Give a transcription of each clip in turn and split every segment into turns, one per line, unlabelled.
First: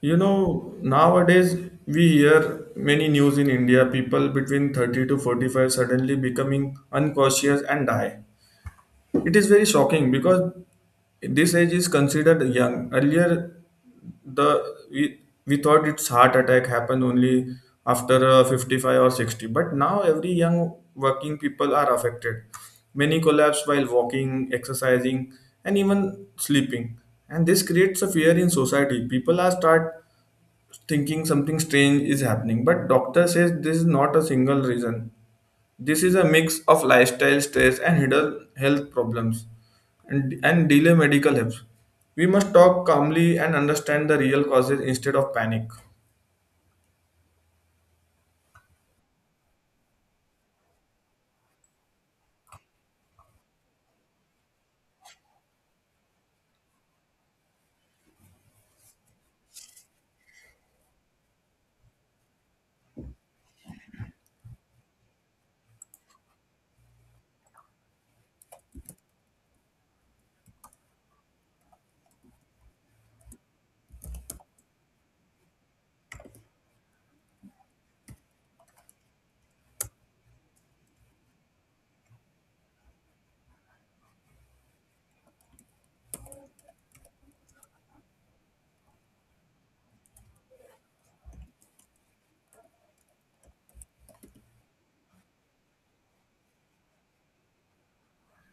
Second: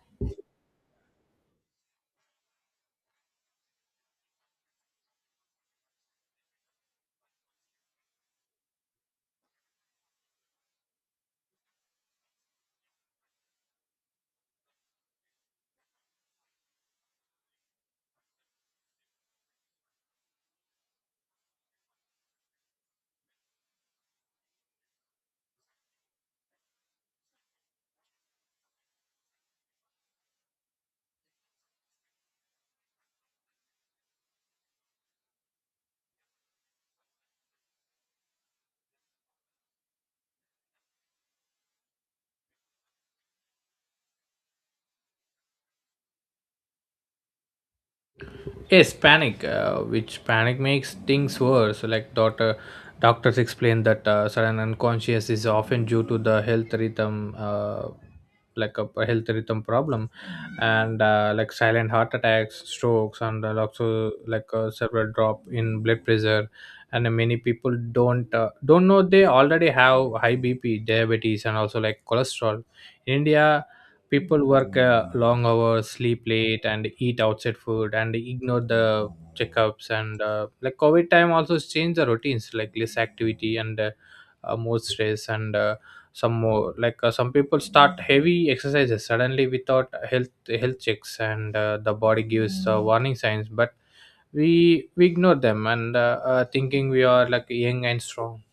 You know, nowadays we hear many news in India, people between 30 to 45 suddenly becoming unconscious and die. It is very shocking because this age is considered young. Earlier, the we, we thought it's heart attack happen only after 55 or 60, but now every young working people are affected. Many collapse while walking, exercising, and even sleeping. And this creates a fear in society. People are start thinking something strange is happening, but doctor says this is not a single reason. This is a mix of lifestyle stress and hidden health problems and delay medical help. We must talk calmly and understand the real causes instead of panic.
Yes, panic, which panic makes things worse. Like doctors explain that sudden unconscious is often due to the health rhythm, like a health rhythm problem, and like silent heart attacks, strokes, and also like a several drop in blood pressure. And many people don't know they already have high BP, diabetes, and also like cholesterol. In India, people work long hours, sleep late, and eat outside food, and ignore the checkups. And like covid time also change the routines, like less activity and more stress and some more, like some people start heavy exercises suddenly without health checks. And the body gives warning signs, but we we ignore them, and thinking we are like young and strong.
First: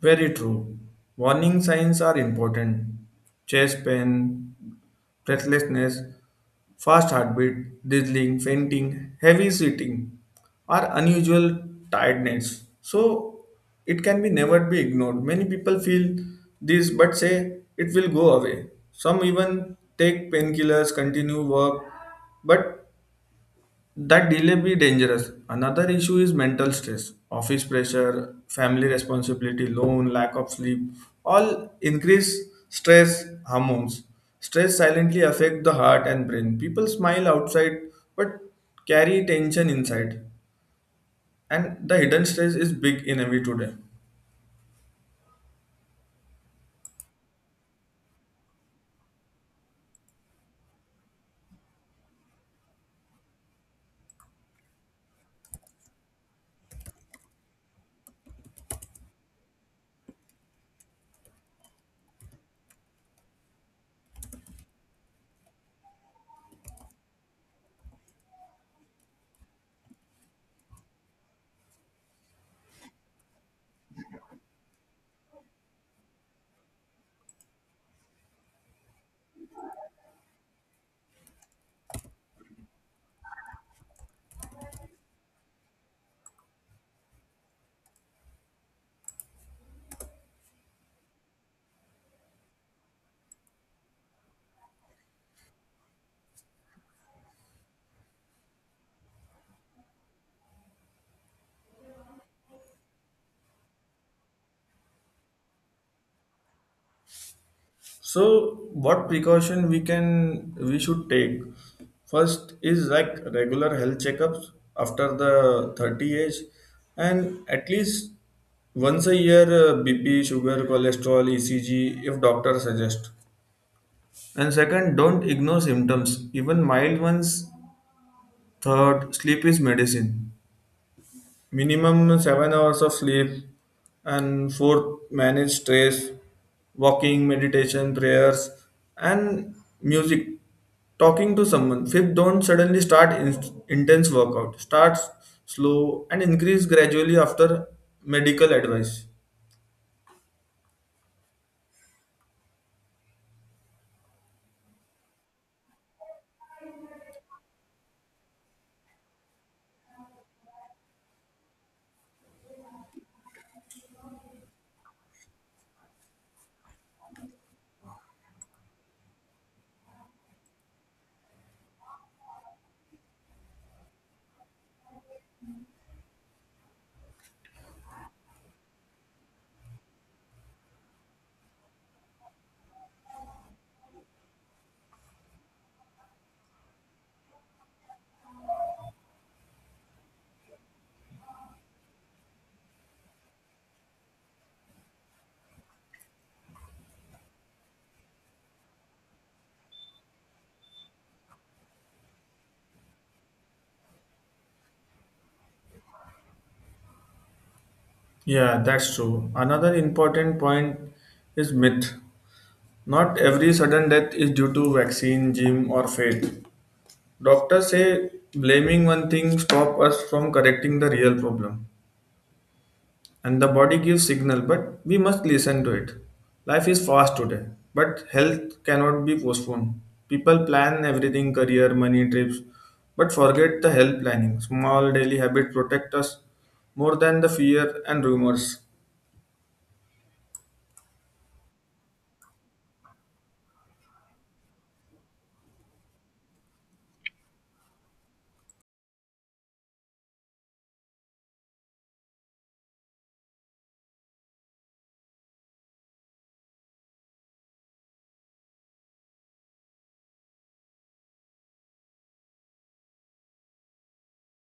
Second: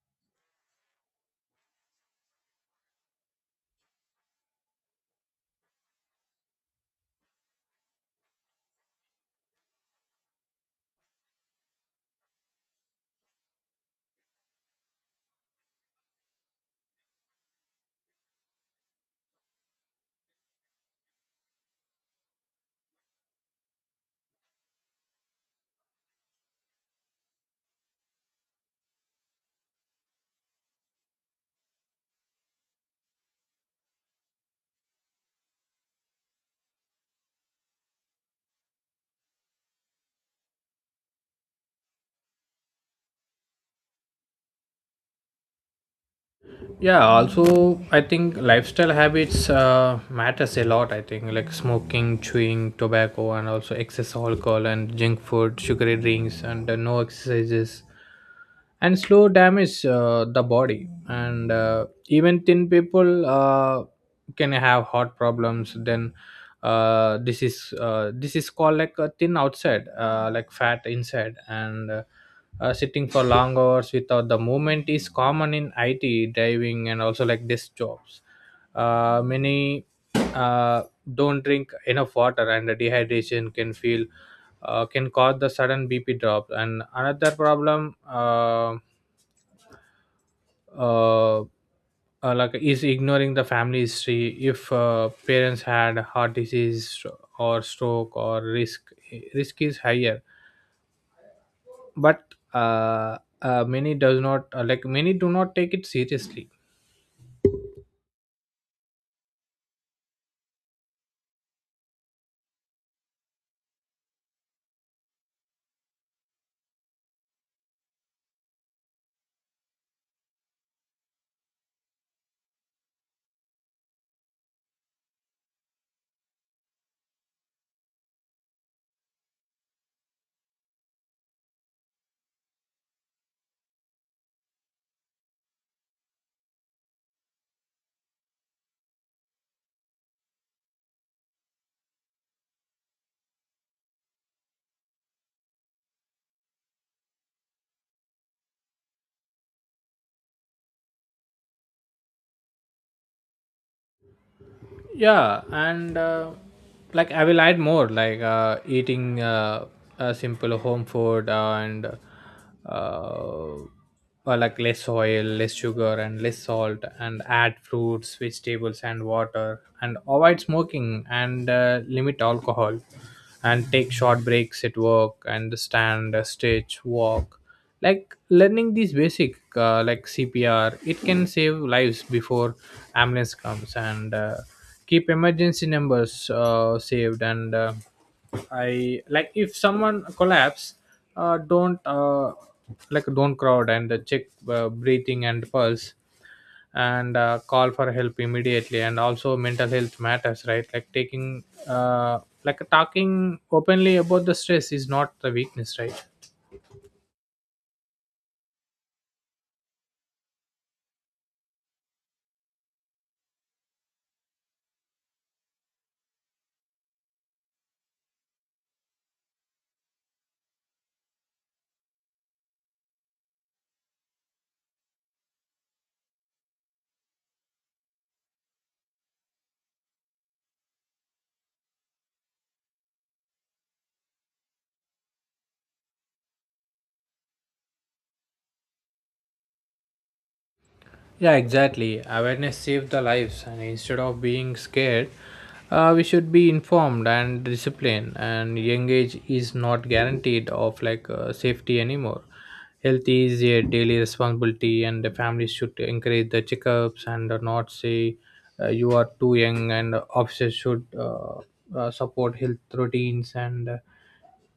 Very true. Warning signs are important: chest pain, breathlessness, fast heartbeat, dizzying, fainting, heavy sweating, or unusual tiredness. So it can be never be ignored. Many people feel this but say it will go away. Some even take painkillers, continue work, but that delay be dangerous. Another issue is mental stress, office pressure, family responsibility, loan, lack of sleep, all increase stress hormones. Stress silently affect the heart and brain. People smile outside but carry tension inside. And the hidden stress is big in every today.
Yeah, also I think lifestyle habits matters a lot. I think like smoking, chewing tobacco, and also excess alcohol and junk food, sugary drinks, and no exercises, and slow damage the body. And even thin people can have heart problems. Then this is called like a thin outside, like fat inside. And sitting for long hours without the movement is common in it, driving and also like desk jobs. Many uh, don't drink enough water, and dehydration can feel, can cause the sudden BP drop. And another problem, uh, like is ignoring the family history. If parents had heart disease or stroke, or risk is higher. But many does not, like many do not take it seriously.
So, what precaution we should take? First is like regular health checkups after the 30 age, and at least once a year, BP, sugar, cholesterol, ECG if doctor suggest. And second, don't ignore symptoms, even mild ones. Third, sleep is medicine. Minimum 7 hours of sleep. And fourth, manage stress, walking, meditation, prayers, and music, talking to someone. Fifth, don't suddenly start intense workout. Start slow and increase gradually after medical advice.
Yeah, and like I will add more, like eating a simple home food and uh, or like less oil, less sugar, and less salt, and add fruits, vegetables, and water, and avoid smoking and limit alcohol and take short breaks at work and stand, stretch, walk. Like learning these basic, like cpr, it can save lives before ambulance comes. And keep emergency numbers saved. And I like if someone collapse, don't, like don't crowd, and check breathing and pulse, and call for help immediately. And also mental health matters, right? Like taking, like talking openly about the stress is not the weakness, right?
Yeah, that's true. Another important point is myth. Not every sudden death is due to vaccine, gym, or fate. Doctors say blaming one thing stop us from correcting the real problem. And the body gives signal, but we must listen to it. Life is fast today, but health cannot be postponed. People plan everything, career, money, trips, but forget the health planning. Small daily habit protect us more than the fear and rumors.
Yeah, exactly. Awareness saves the lives, and instead of being scared, we should be informed and disciplined. And young age is not guaranteed of, like, safety anymore. Health is a daily responsibility, and the families should encourage the checkups and not say, you are too young. And officers should, support health routines. And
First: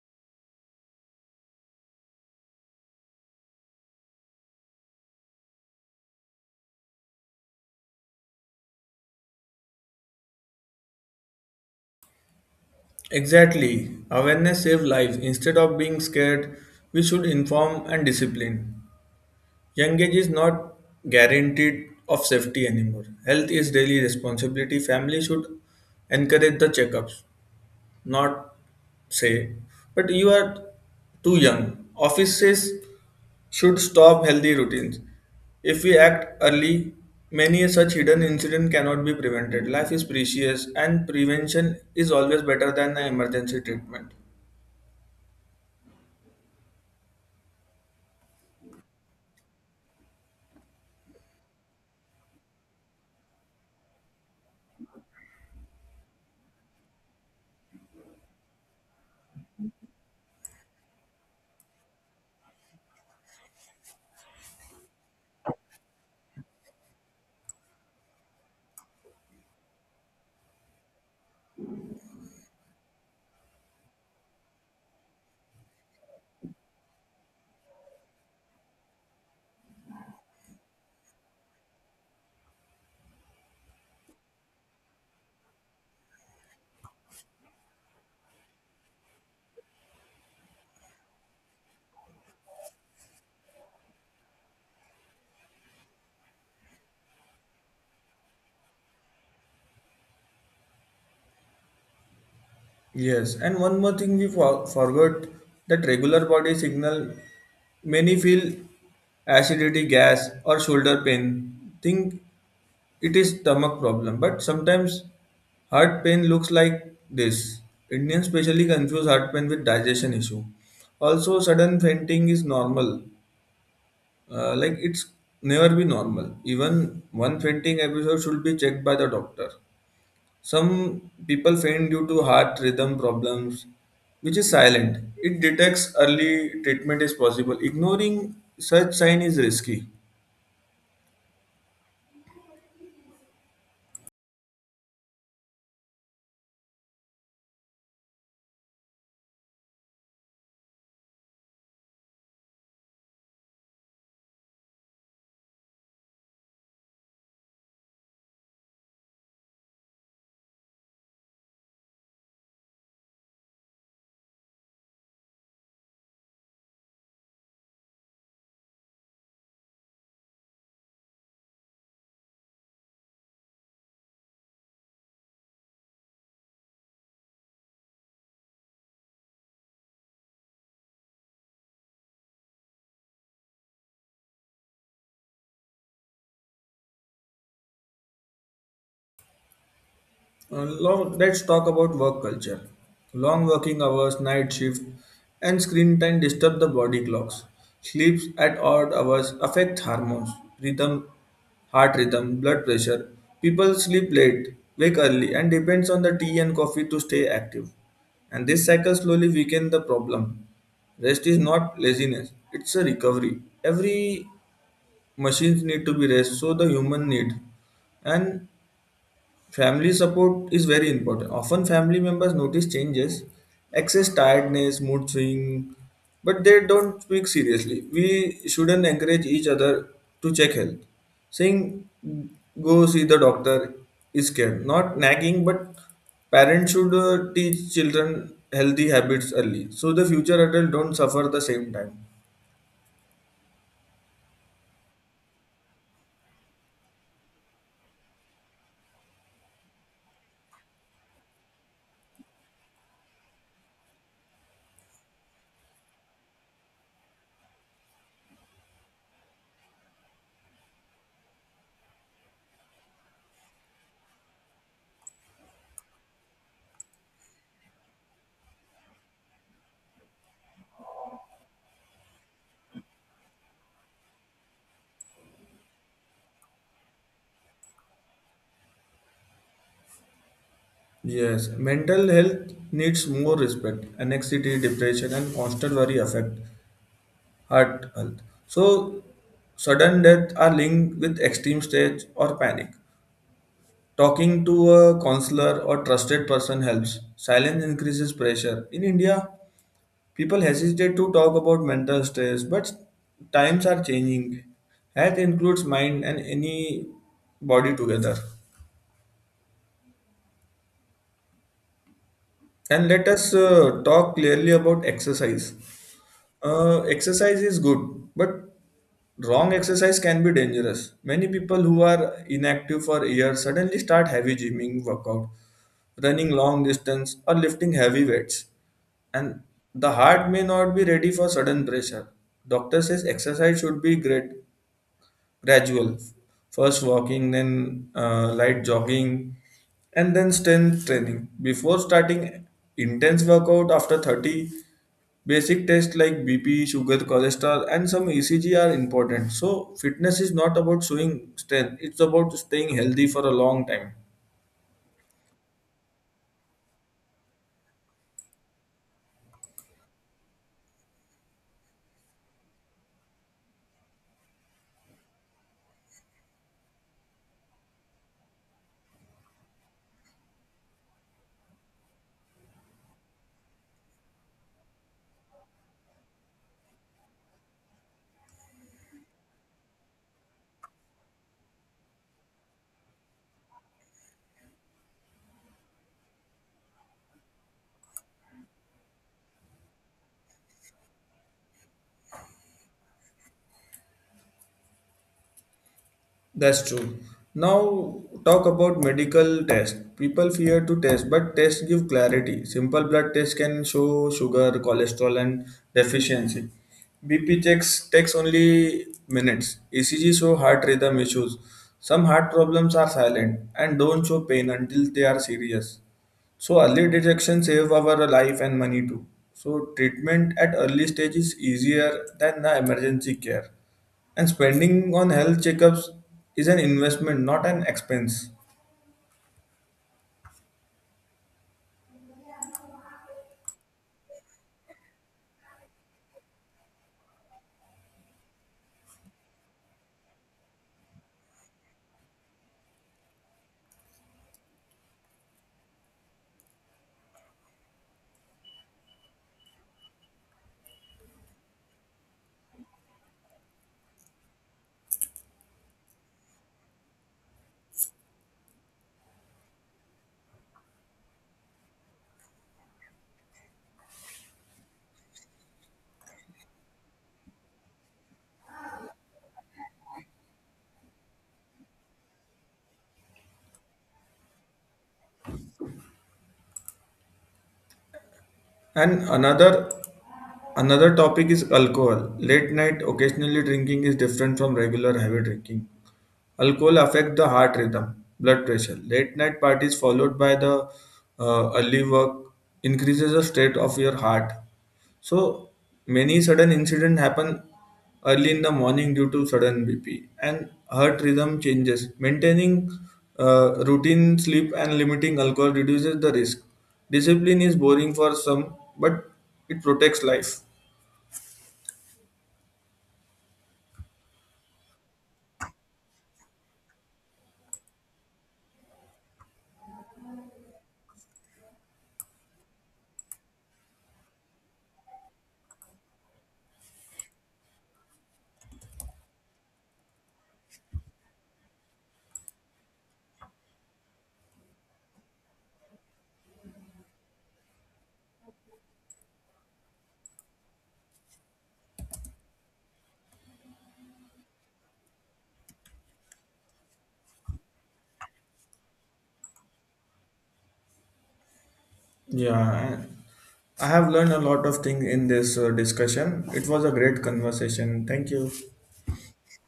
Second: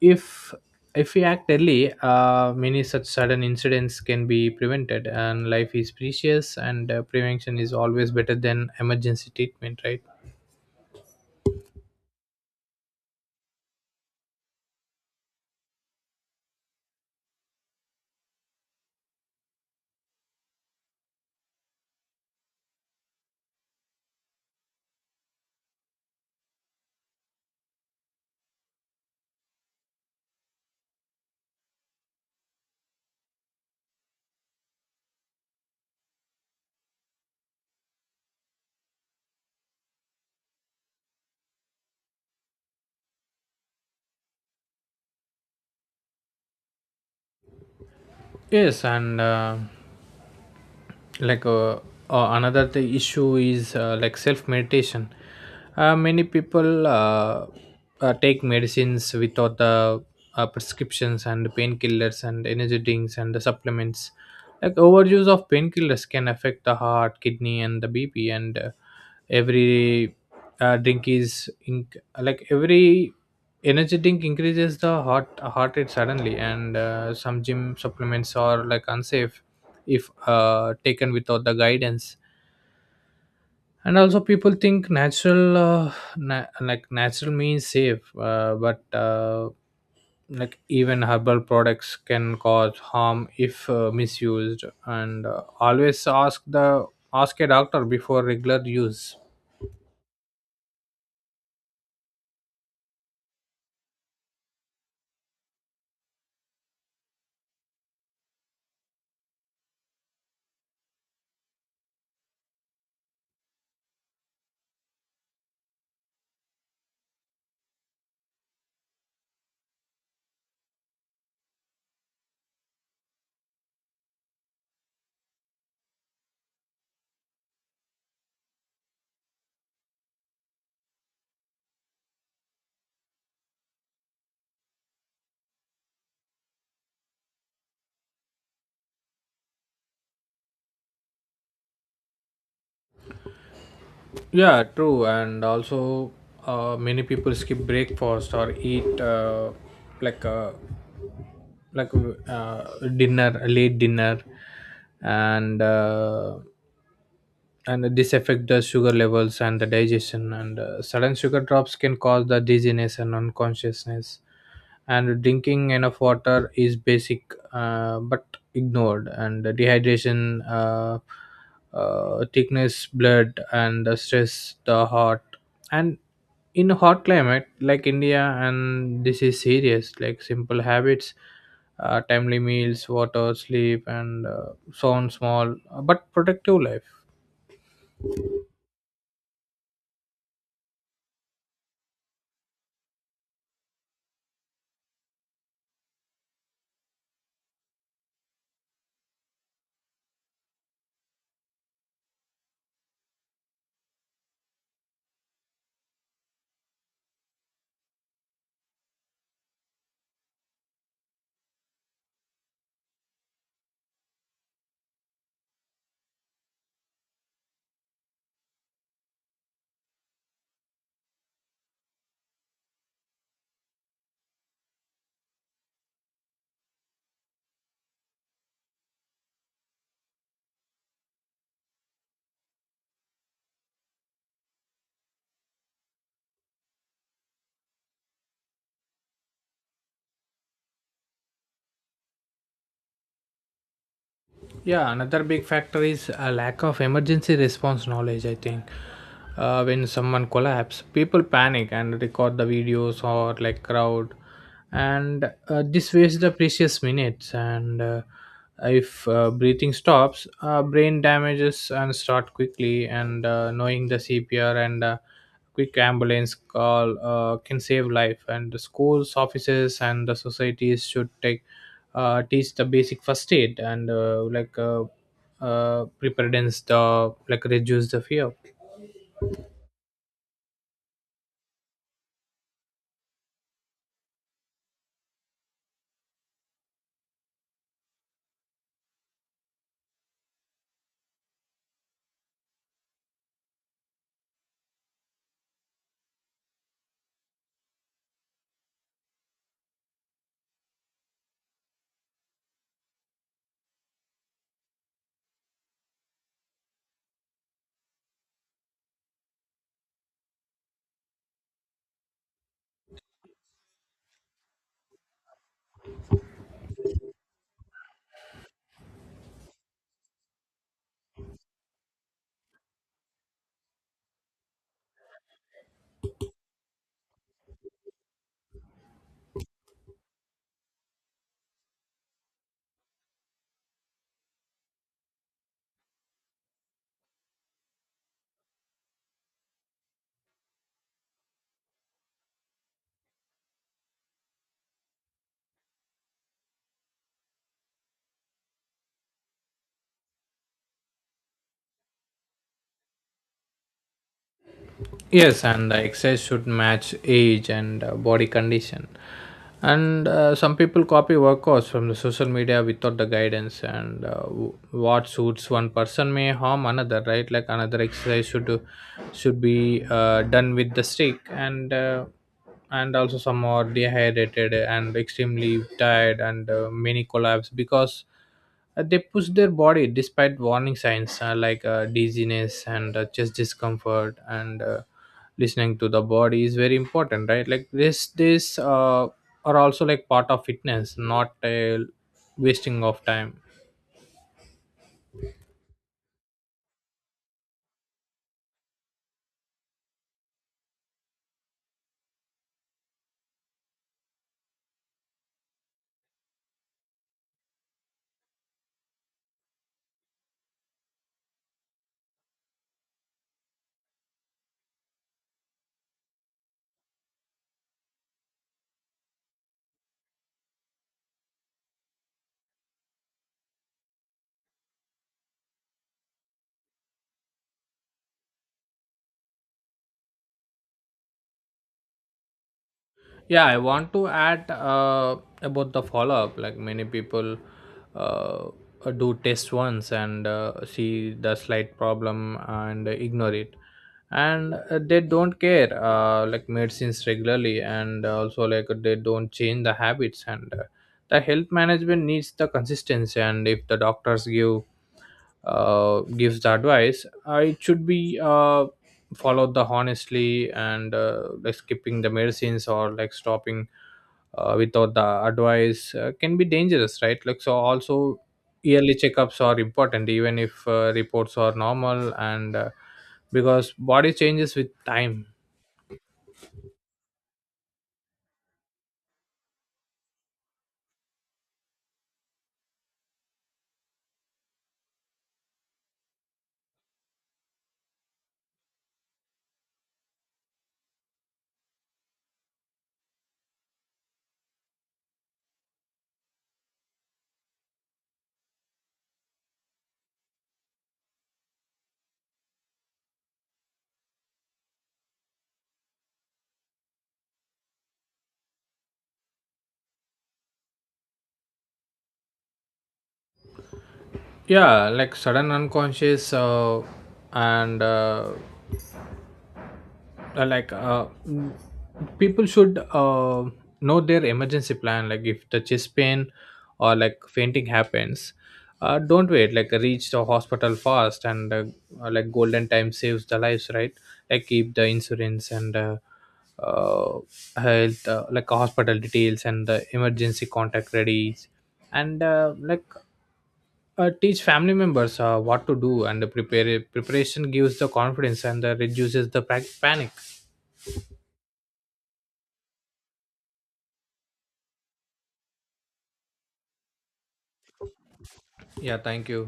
if if we act early, many such sudden incidents can be prevented, and life is precious, and prevention is always better than emergency treatment, right?
Exactly. Awareness save lives. Instead of being scared, we should inform and discipline. Young age is not guaranteed of safety anymore. Health is daily responsibility. Family should encourage the checkups, not say, but you are too young. Offices should stop healthy routines. If we act early, many such hidden incidents cannot be prevented. Life is precious and prevention is always better than an emergency treatment.
Yes, and like uh, another the issue is, like self meditation. Many people, take medicines without the prescriptions, and painkillers and energy drinks and the supplements. Like overuse of painkillers can affect the heart, kidney, and the bp. And every like every energy drink increases the heart rate suddenly. And some gym supplements are like unsafe if taken without the guidance. And also people think natural, like natural means safe, but like even herbal products can cause harm if misused. And always ask a doctor before regular use.
Yes, and one more thing we forgot, that regular body signal many feel acidity, gas, or shoulder pain. Think it is stomach problem, but sometimes heart pain looks like this. Indians specially confuse heart pain with digestion issue. Also, sudden fainting is normal. Like, it's never be normal. Even one fainting episode should be checked by the doctor. Some people faint due to heart rhythm problems, which is silent. It detects early treatment is possible. Ignoring such sign is risky.
Yeah, true. And also many people skip breakfast or eat, like uh, like uh, dinner, late dinner, and uh, and this affect the sugar levels and the digestion. And sudden sugar drops can cause the dizziness and unconsciousness. And drinking enough water is basic, but ignored. And dehydration, thickness blood and the stress the heart. And in a hot climate like india, and this is serious. Like simple habits, timely meals, water, sleep, and so on, small but productive life.
Let's talk about work culture. Long working hours, night shift, and screen time disturb the body clocks. Sleeps at odd hours affect hormones, rhythm, heart rhythm, blood pressure. People sleep late, wake early, and depends on the tea and coffee to stay active. And this cycle slowly weakens the problem. Rest is not laziness; it's a recovery. Every machines need to be rest so the human need. And family support is very important. Often, family members notice changes, excess tiredness, mood swing, but they don't speak seriously. We shouldn't encourage each other to check health. Saying, go see the doctor is care. Not nagging, but parents should teach children healthy habits early so the future adult don't suffer the same time.
Yeah, another big factor is a lack of emergency response knowledge. I think when someone collapses, people panic and record the videos or like crowd, and this wastes the precious minutes. And if breathing stops, brain damages and start quickly. And knowing the CPR and quick ambulance call can save life. And the schools, offices, and the societies should take, teach the basic first aid and preparedness, the, like, reduce the fear.
Yes, mental health needs more respect. Anxiety, depression, and constant worry affect heart health. So, sudden death are linked with extreme stage or panic. Talking to a counselor or trusted person helps. Silence increases pressure. In India, people hesitate to talk about mental stress, but times are changing. Health includes mind and any body together. And let us talk clearly about exercise. Exercise is good, but wrong exercise can be dangerous. Many people who are inactive for years suddenly start heavy gymming workout, running long distance, or lifting heavy weights, and the heart may not be ready for sudden pressure. Doctor says exercise should be great, gradual. First walking, then light jogging, and then strength training. Before starting intense workout after 30, basic tests like BP, sugar, cholesterol, and some ECG are important. So, fitness is not about showing strength, it's about staying healthy for a long time.
Yes, and the exercise should match age and body condition. And some people copy workouts from the social media without the guidance. And what suits one person may harm another, right? Like another exercise should be done with the stick. And also some are dehydrated and extremely tired. And many collapse because they push their body despite warning signs, dizziness and chest discomfort. And listening to the body is very important, right? Like this are also like part of fitness, not a wasting of time.
That's true. Now, talk about medical tests. People fear to test, but tests give clarity. Simple blood tests can show sugar, cholesterol, and deficiency. BP checks takes only minutes. ECG show heart rhythm issues. Some heart problems are silent and don't show pain until they are serious. So early detection save our life and money too. So treatment at early stage is easier than the emergency care. And spending on health checkups is an investment, not an expense.
Yeah, I want to add about the follow up. Like many people uh, do test once and see the slight problem and ignore it, and they don't care. Like medicines regularly, and also like they don't change the habits. And the health management needs the consistency. And if the doctors gives the advice, it should be followed the honestly. And like skipping the medicines or like stopping without the advice can be dangerous, right? Like so also yearly checkups are important, even if reports are normal, and because body changes with time.
And another topic is alcohol. Late night occasionally drinking is different from regular heavy drinking. Alcohol affect the heart rhythm, blood pressure. Late night parties followed by the early work increases the state of your heart. So many sudden incidents happen early in the morning due to sudden BP and heart rhythm changes. Maintaining routine sleep and limiting alcohol reduces the risk. Discipline is boring for some, but it protects life.
Yeah, like sudden unconscious, and like people should, know their emergency plan. Like if the chest pain or like fainting happens, don't wait, like reach the hospital fast. And like golden time saves the lives, right? Like keep the insurance and uh, health, like hospital details and the emergency contact ready. And teach family members what to do and prepare preparation gives the confidence and reduces the panic.
Yeah, I have learned a lot of things in this discussion. It was a great conversation. Thank you.
Yeah, thank you.